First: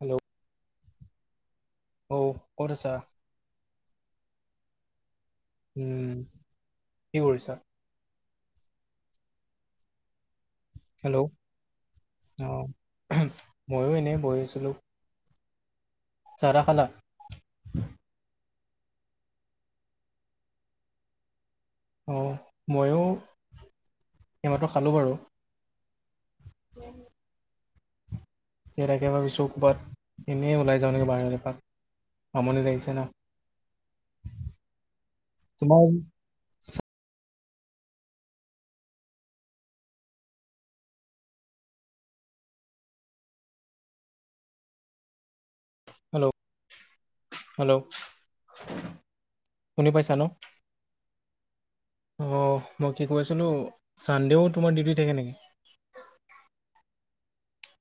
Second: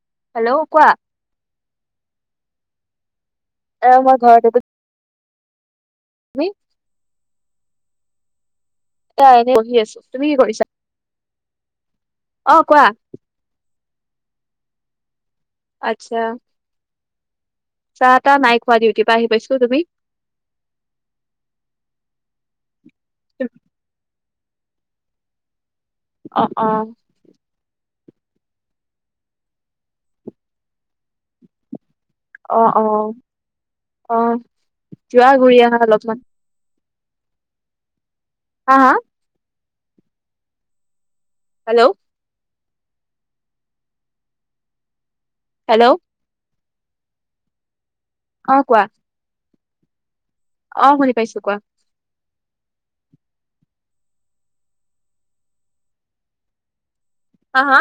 Hello hello কোৱা? অ ক'ত আছা? এয়া মই ঘৰতে। উম উ। তুমি কি কৰিছা? এয়া এনে বহি আছো। তুমি কি কৰিছা? হেল্ল অ অ উমহু মইয়ো এনেই বহি আছিলো। আচ্ছা। চাহ তাহ খালা চাহ তাহ নাই খোৱা ডিউটিৰ পৰা আহি পাইছো তুমি অ মইয়ো এইমাত্ৰ খালোঁ বাৰু অ অ সেই তাকে ভাবিছোঁ কবাত এনেই ওলাই যাওঁ নেকি বাহিৰত এপাক অ আমনি অ লাগিছে ন অ যোৱা ঘূৰি আহা তোমাৰ অলপমান হা হা হেল্ল' হেল্ল' হেল্ল অ কোৱা শুনি পাইছা ন অ শুনি পাইছো কোৱা অ মই কি কৈ আছিলোঁ ছানডেও তোমাৰ ডিউটি থাকে নেকি হা হা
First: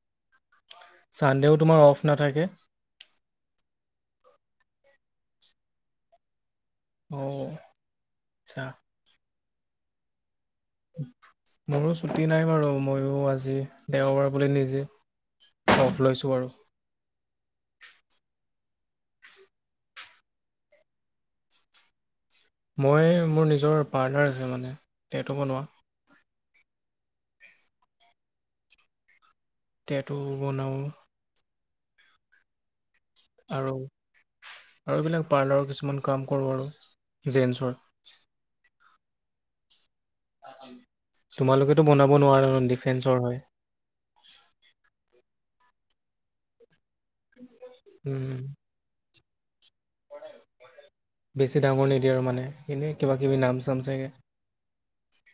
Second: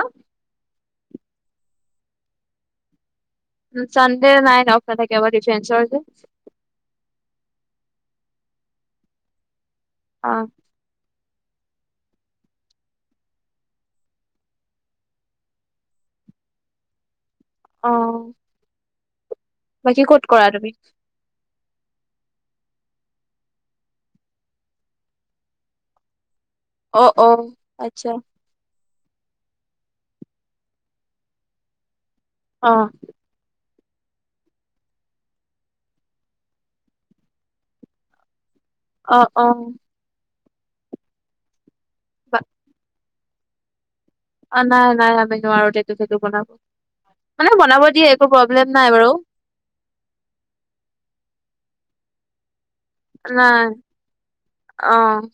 ছানডেও তোমাৰ অফ নাথাকে। উম ছানডেও নাই অফ নাথাকে বাত ডিফেণ্ডচৰ যে। অ আচ্ছা অ'। মোৰো ছুটি নাই বাৰু, ময়ো আজি দেওবাৰ বুলি নিজে অফ লৈছোঁ আৰু। অ'। বাকী ক'ত কৰা তুমি। মই মোৰ নিজৰ পাৰ্লাৰ আছে মানে টেটু বনোৱা। অ অ আচ্ছা। টেটু বনাওঁ। অ'। আৰু আৰু এইবিলাক পাৰ্লাৰৰ কিছুমান কাম কৰোঁ আৰু জেমছৰ। অ অ তোমালোকেটো বনাব নোৱাৰা ডিফেণ্ডচৰৰ হয়। অ নাই নাই আমি নোৱাৰোঁ টেটু চেতু বনাব মানে বনাব দিয়ে একো প্ৰব্লেম নাই বাৰু। কৰে বেছি ডাঙৰ নিদিয়ে আৰু মানে এনে। নাই অ'।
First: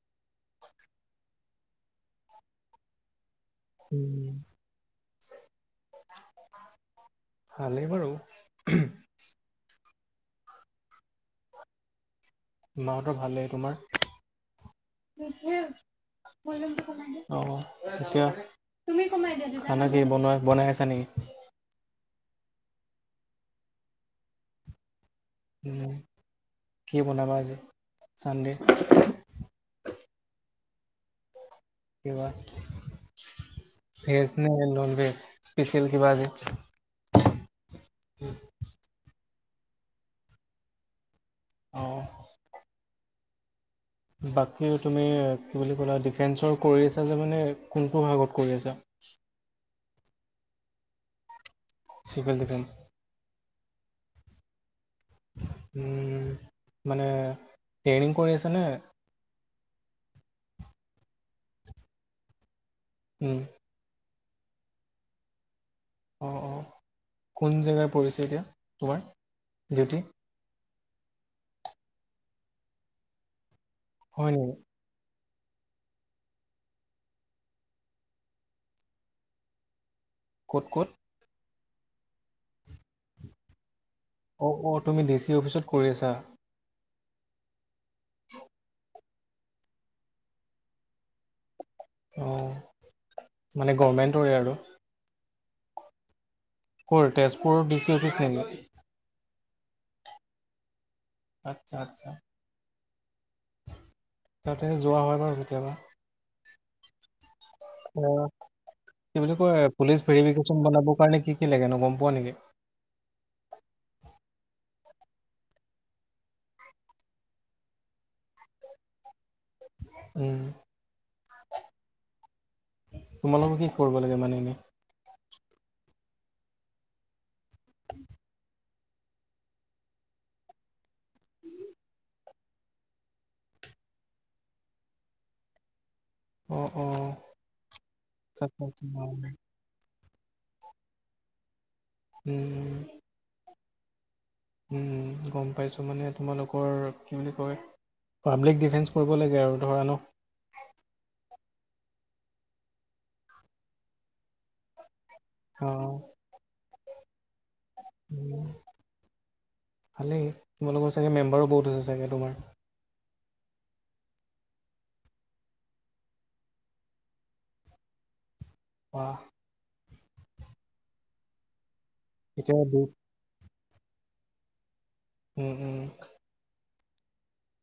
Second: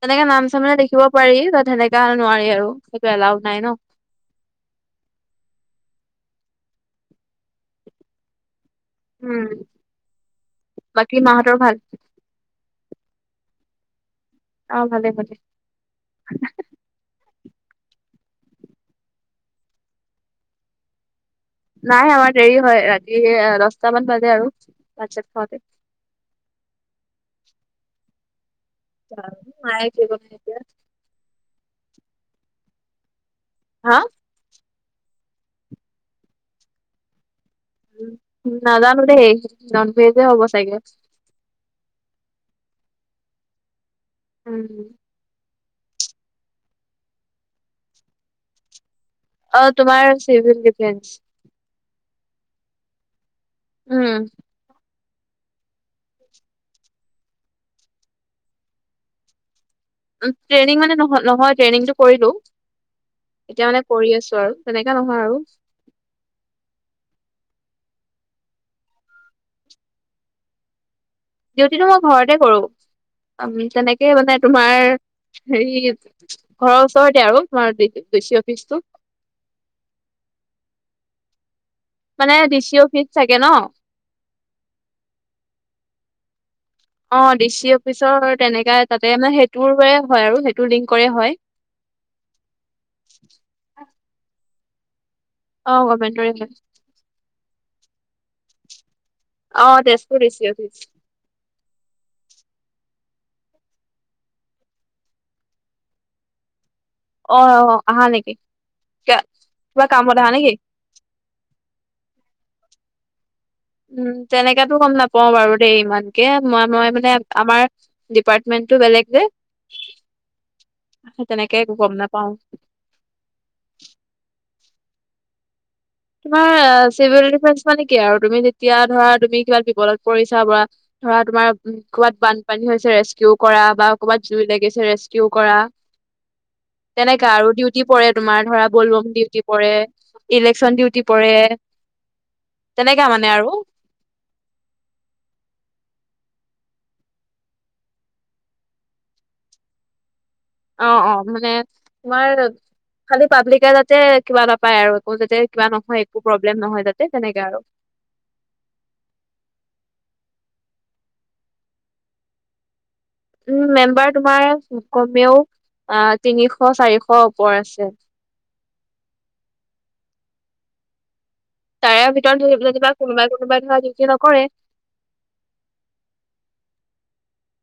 তেনেকে নাম চাম মানে লিখিব পাৰি বাত সেনেকা আৰু নোৱাৰি আৰু সেইটো এলাউ নাই ন। উম ভালেই বাৰু। উম বাকী মাহঁতৰ ভাল। মাহঁতৰ ভালেই তোমাৰ অ ভালে ভালে [unintelligible] অ ঠিকে খানা কি বনাই বনাই আছা নেকি। নাই আমাৰ দেৰি হয়, ৰাতি সেয়া দচটামান বাজে আৰু ভাত চাত খাওঁতে। উম কি বনাবা আজি চানডে। শৰাই দিব এতিয়া। কিবা হা ভেজ নে নন ভেজ স্পেচিয়েল কিবা আজি। নাজানো দেই নন ভেজে হ'ব চাগে। অ'। উম বাকী তুমি কি বুলি ক'লা ডিফেণ্ডচৰ কৰি আছা যে মানে কোনটো ভাগত কৰি আছা। অ', তোমাৰ চিভিল ডিফেন্স। Civil defence. উম। উম, মানে ট্ৰেইনিং কৰি আছা নে? ট্ৰেইনিং মানে নহয় ট্ৰেইনিংটো কৰিলোঁ। উম। এতিয়া মানে কৰি আছো আৰু, তেনেকা নহয় আৰু। অ', অ', কোন জেগা পৰিছে এতিয়া, তোমাৰ ডিউটি। ডিউটিটো মই ঘৰতে কৰোঁ, উম, তেনেকে হয় মানে নেকি তোমাৰ হেৰি, ঘৰৰ ওচৰতে আৰু তোমাৰ ডি চি অফিচটি। ক'ত ক'ত? মানে ডি চি অফিচ থাকে ন'! অ', অ', তুমি ডি চি অফিচত কৰি আছা? অ', ডি চি অফিচৰ তেনেকা তাতে মানে সেইটোৰে হয় আৰু সেইটো লিংক কৰে হয়। অ', মানে গভৰ্ণমেণ্টৰে আৰু? অ', গমেণ্টোৰে হয়। ক'ৰ তেজপুৰ ডি চি অফিচ নেকি? অ', তেজপুৰ ডি চি অফিচ। আচ্ছা আচ্ছা। তাতে যোৱা হয় বাৰু কেতিয়াবা। অ আহা অ', নেকি কি বুলি কিবা কয় পুলিচ কামত আহা নেকি ভেৰিফিকেশচন বনাব কাৰণে কি কি লাগেনো গ'ম পোৱা নেকি? উম, তেনেকেতো গ'ম নাপাও বাৰু দেই ইমানকে মই মই মানে আমাৰ ডিপাৰ্টমেন্টটো বেলেগ যে, উম সেই তেনেকে একো গ'ম নাপাও। তোমালোকে কি কৰিব লাগে মানে এনে? তোমাৰ চিভিল ডিফেন্স মানে কি আৰু তুমি যেতিয়া ধৰা তুমি কিবা বিপদত পৰিছা বা ধৰা তোমাৰ ক'বাত বানপানী হৈছে ৰেস্কিও কৰা বা ক'বাত জুই লাগিছে ৰেস্কিও কৰা। [inaudible] অ', তেনেকা আৰু ডিউটি পৰে তোমাৰ তাকে ধৰা ব'ল তোমাৰ ব'ম ডিউটি পৰে, ইলেকশচন ডিউটি পৰে। উম। [unintelligible] মানে আৰু। উম, গ'ম পাইছো মানে তোমালোকৰ কি বুলি কয় পাব্লিক ডিফেন্স কৰিব লাগে আৰু ধৰা ন'? অ', অ', মানে তোমাৰ খালী পাব্লিকে যাতে কিবা নাপায় আৰু। আকৌ যাতে কিবা অ', নহয় একো প্ৰব্লেম নহয় যাতে তেনেকে আৰু। উম, ভালেই তোমালোকৰ চাগে মেম্বাৰো বহুত আছে চাগে তোমাৰ? উম, মেম্বাৰ তোমাৰ ক'মেও অ', তিনিশ চাৰিশ ওপৰ আছে। বাহ। তাৰে ভিতৰত ধৰি এতিয়া লোৱা বহুত যেনিবা কোনোবাই কোনোবাই ধৰা ডিউটি নকৰে। উম, উম।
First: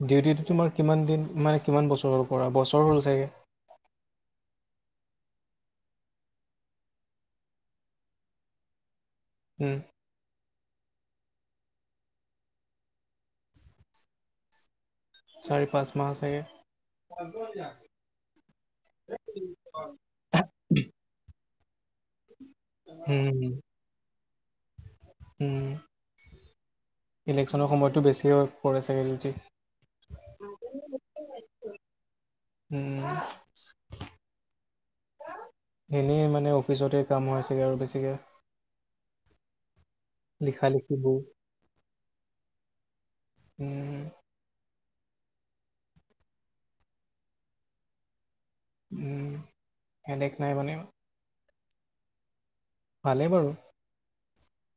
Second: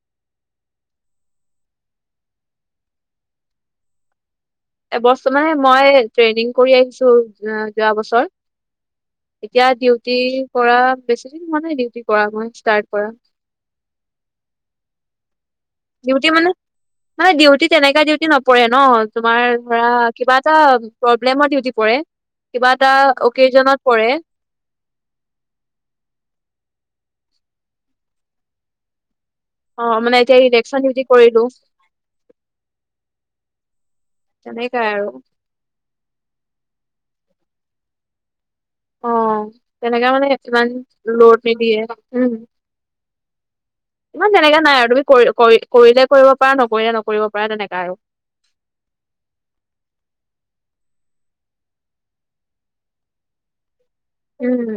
ডিউটিটো তোমাৰ কিমান দিন মানে কিমান বছৰৰ হ'ল কৰা, বছৰ হ'ল চাগে? এবছৰ মানে মই ট্ৰেইনিং কৰি আহিছো যোৱা বছৰ। এতিয়া উম, ডিউটি কৰা বেছি দিন হোৱা নাই ডিউটি কৰা মই ষ্টাৰ্ট কৰা। চাৰি পাঁচ মাহ ডিউটি চাগে মানে, মানে ডিউটি তেনেকা ডিউটি নপৰে ন তোমাৰ ধৰা কিবা এটা প্ৰব্লেমত ডিউটি পৰে, কিবা এটা উম, অকেজনত পৰে। উম, ইলেকশ্যনৰ সময়তটো বেছি হৈ পৰে চাগে ডিউটি। অঁ মানে এতিয়া ইলেকশ্যন ডিউটি কৰিলো। উম। তেনেকাই আৰু। এনেই মানে অফিচতে কাম হয় চাগে আৰু বেছিকে। অঁ, তেনেকা মানে লিখা ইমান লিখিবোৰ লোড নিদিয়ে, উম। উম, অঁ তেনেকা নাই আৰু, তুমি কৰি কৰি কৰিলে কৰিব পাৰা নকৰিলে নকৰিব পাৰা তেনেকা আৰু। উম হেডেক নাই মানে। ভালেই বাৰু। উম।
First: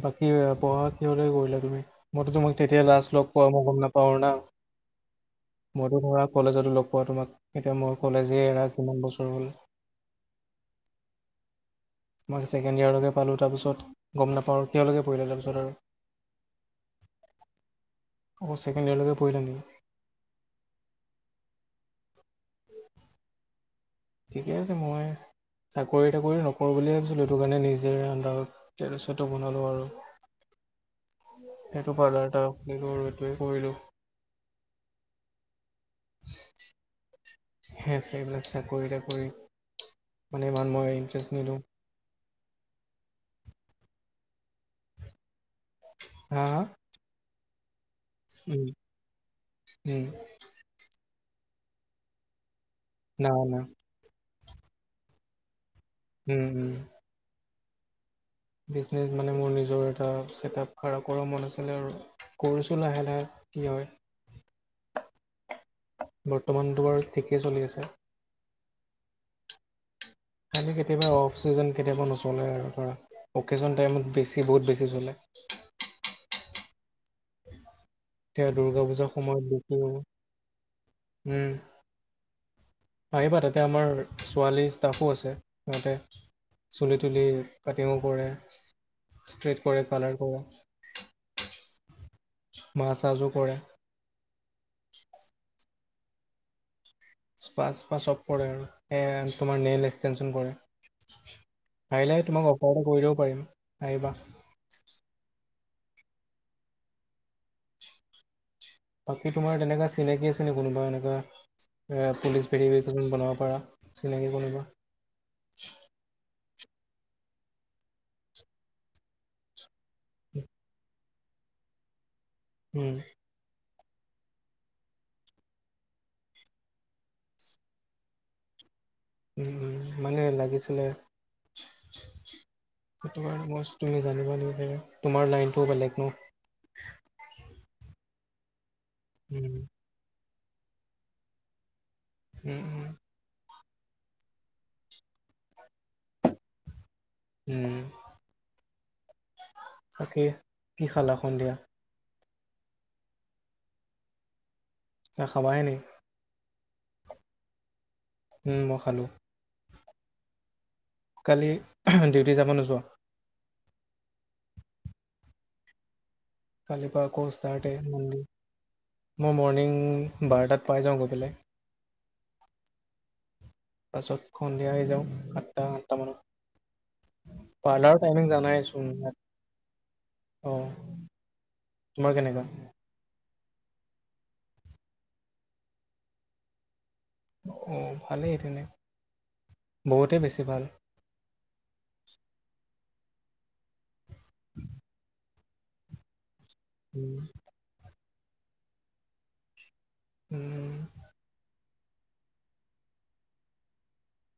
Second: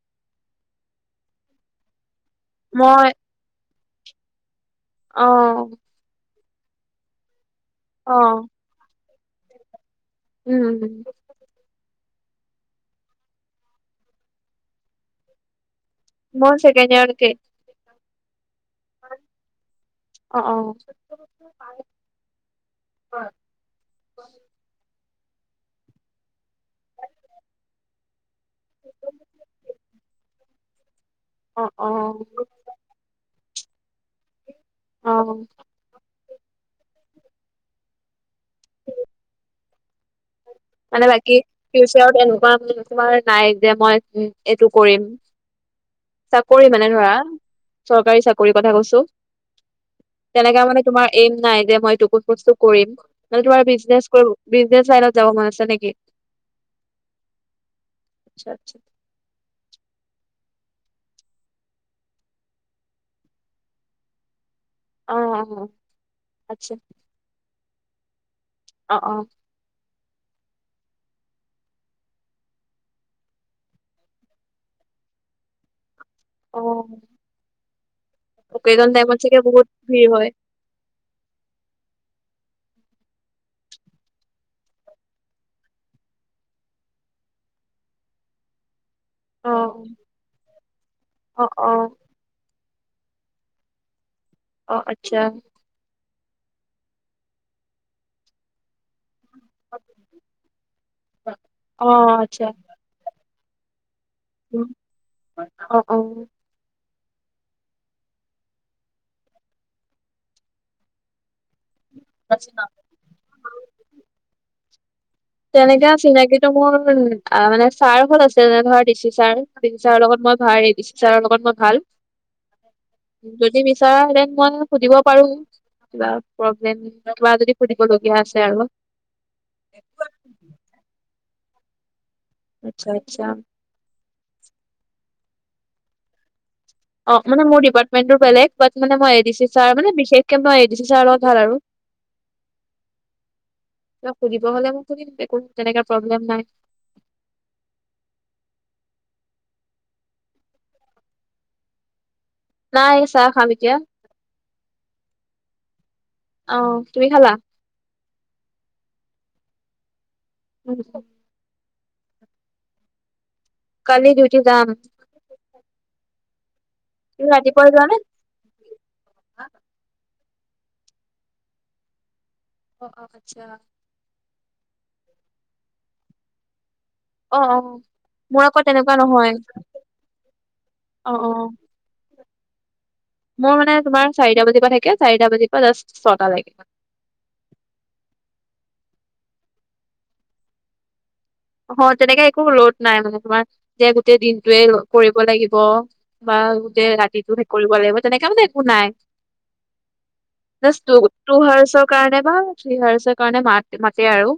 বাকী পঢ়া কিহৰলৈকে কৰিলা তুমি, মইটো তোমাক তেতিয়া মই লাষ্ট লগ পোৱা মই গম নাপাওঁ না। অঁ। মইটো ধৰা কলেজতো লগ পোৱা তোমাক, এতিয়া মোৰ অ কলেজে এৰা কিমান বছৰ হ'ল। উম। মই ছেকেণ্ড ইয়াৰলৈকে পালোঁ, তাৰপিছত গম নাপাওঁ, কিহলৈকে পঢ়িলা তাৰপিছত আৰু? মই ছেকেণ্ড ইয়াৰলৈকে। অঁ, ছেকেণ্ড ইয়াৰৰ লৈকে পঢ়িলা নেকি? অঁ অঁ। ঠিকে আছে, মই চাকৰি তাকৰি নকৰোঁ বুলিয়ে ভাবিছিলোঁ, সেইটো কাৰণে নিজে আণ্ডাৰগ্ৰাউণ্ড টেৰ'ৰিষ্ট এটা বনালো আৰু। অ অ সেইটো পাৰ্লাৰ এটা খুলিলিলো আৰু এইটোৱে কৰিলো। অঁ। সে সেইবিলাক চাকৰি তাকৰি মানে ইমান মই মানে বাকী ইণ্টাৰেষ্ট নিদু। ফিউচাৰত এনেকুৱা তোমাৰ নাই যে মই এইটো কৰিম। হা হা চাকৰি মানে ধৰা, চৰকাৰী চাকৰি উম, কথা কৈছো। উম। তেনেকা মানে তোমাৰ এইম নাই যে মই হেটোকুত বস্তু কৰিম, না নহলে তেওঁ না বাৰু বিজনেছ কৰো। বিজনেছ লাইনত যাব ম'ন আছে নেকি? উম উম। আচ্ছা আচ্ছা। মানে মোৰ নিজৰ এটা ছেটআপ খাৰা কৰা ম'ন আছিলে আৰু। কৰিছো লাহে লাহে, কি হয়। অ অ আচ্ছা বৰ্তমান তোমাৰ ঠিকেই চলি আছে। অ, অঁ। খালি কেতিয়াবা অফ চিজন, কেতিয়াবা নচলে আৰু ধৰা। অকেশ্বন টাইমত বেছি বহুত বেছি চলে। অ। সেয়া দুৰ্গা অকেজন পূজাৰ টাইমত চাগে সময়ত বহুত বিকো, ভিৰ হয় উম। আহিবা তাতে আমাৰ ছোৱালী ষ্টাফো আছে সিহঁতে। চুলি তুলি কাটিং কৰে, অ ষ্ট্ৰেইট কৰে কালাৰ কৰে। অ অঁ। মাচাজয়ো কৰে। অঁ, আচ্ছা। পাঁচ পা চব কৰে আৰু এ তোমাৰ নেল এক্সটেনচন কৰে, অ আহিলে আচ্ছা তোমাক অফাৰ এটা কৰি দিব পাৰিম। আহিবা। উম, অ', অ'। বাকী তোমাৰ তেনেকা চিনাকি আছে নেকি কোনোবা এনেকুৱা, এ পুলিচ ভেৰি উম বনাব পৰা চিনাকি কোনোবা তেনেকে চিনাকি টো মোৰ আ', মানে ছাৰ হ'ত আছে যেনে ধৰা D C sir. D C ছাৰৰ লগত মই ভাৰে, দি চি ছাৰৰ লগত মই ভাল। উম। যদি বিচাৰা হেঁন মই সুধিব পাৰো। কিবা প্ৰব্লেম, কিবা যদি সুধিবলগীয়া আছে আৰু। উম মানে লাগিছিলে, আচ্ছা সেইটো আচ্ছা কাৰণে মইচ তুমি জানিব নিবিচাৰিবা তোমাৰ লাইনটো বেলেগ ন। অ', মানে মোৰ ডিপাৰ্টমেণ্টটো বেলেগ বাট মানে মই A D C um sir মানে বিশেষকে মই এ ডি চি ছাৰৰ লগত ভাল আৰু। উম উম। কিবা সুধিব হ'লে মই সুদিম একো টেনেকা প্ৰব্লেম নাই। উম, তাকে কি খালা সন্ধিয়া। নাই এই চাহ খাম এতিয়া। চাহ খাবায়ে নি। অ', তুমি খালা। উম মই খালো। উম। কালি ডিউটি যাবা নে নোযোৱা? কালি ডিউটি যাম। কালিৰ পৰা আকৌ তুমি ৰাতিপুৱাই ষ্টাৰ্টে, যোৱা নে? মই মৰ্ণিং বাৰটাত পাই যাওঁ গৈ পেলাই। অ', অ', আচ্ছা! পাছত সন্ধিয়া আহি যাওঁ সাতটা আঠটা মানত। অ', অ', পাৰ্লাৰৰ টাইমিং মোৰ আকৌ জানাইচোন, তেনেকুৱা নহয়। অহ। অ', অ', তোমাৰ কেনেকুৱা? মোৰ মানে তোমাৰ চাৰিটা বাজিৰ পৰা থাকে, চাৰিটা বাজিৰ পৰা জাষ্ট ছটা লেকে। অ', ভালেই তেনে, বহুতেই বেছি ভাল। অ', তেনেকে একো লড নাই মানে তোমাৰ যে গোটেই দিনটোৱে কৰিব লাগিব। বা গোটেই উম, ৰাতিটো শেষ কৰিব লাগিব, তেনেকে মানে একো নাই। উম, জাষ্ট টু হাৰ্চৰ কাৰণে বা থ্ৰী হাৰ্চৰ কাৰণে মা-মাতে আৰু।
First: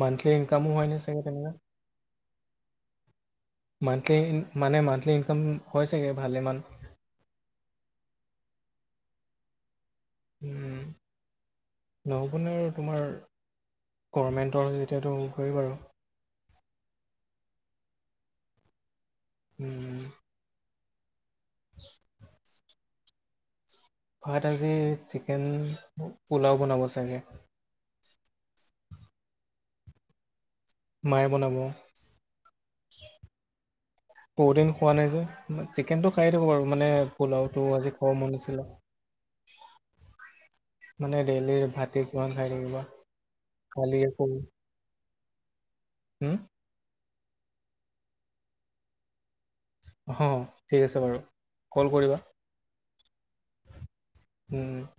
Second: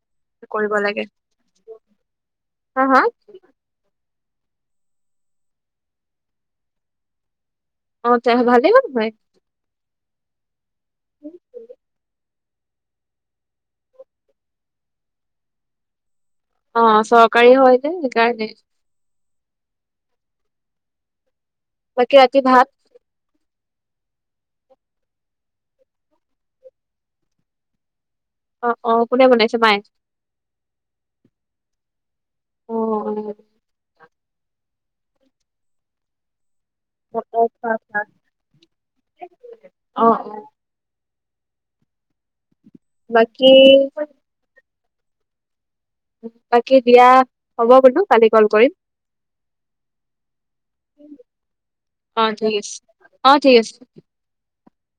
মান্থলি ইনকামো হয় নে চাগে তেনেকা হাঁ হাঁ? মান্থলি মানে মান্থলি ইনকাম হয় চাগে ভালেমান? অ', তেহ ভালেমান হয়। উম। [unintelligible] [unintelligible] তোমাৰ গভণমেণ্টৰ যেতিয়াতো হয় বাৰু। অ' চৰকাৰীও হয় যে সেইকাৰণে। উম উম। বাকী ৰাতি ভাত? ভাত আজি চিকেন পোলাও বনাব চাগে! অ', অ', কোনে বনাইছে, মাই? মায়ে বনাব অ বহুদিন খোৱা নাই যে চিকেনটো খাইয়ে থাকোঁ বাৰু মানে পোলাওটো আজি খোৱা মন আছিলে। অ মানে ডেইলি ভাতে খোৱা [unintelligible] বাকী হম বাকী দিয়া হ'ব বোলো, কালি কল কৰিম। অহ ঠিক আছে বাৰু কল কৰিবা। অ ঠিক আছে অ ঠিক আছে উম।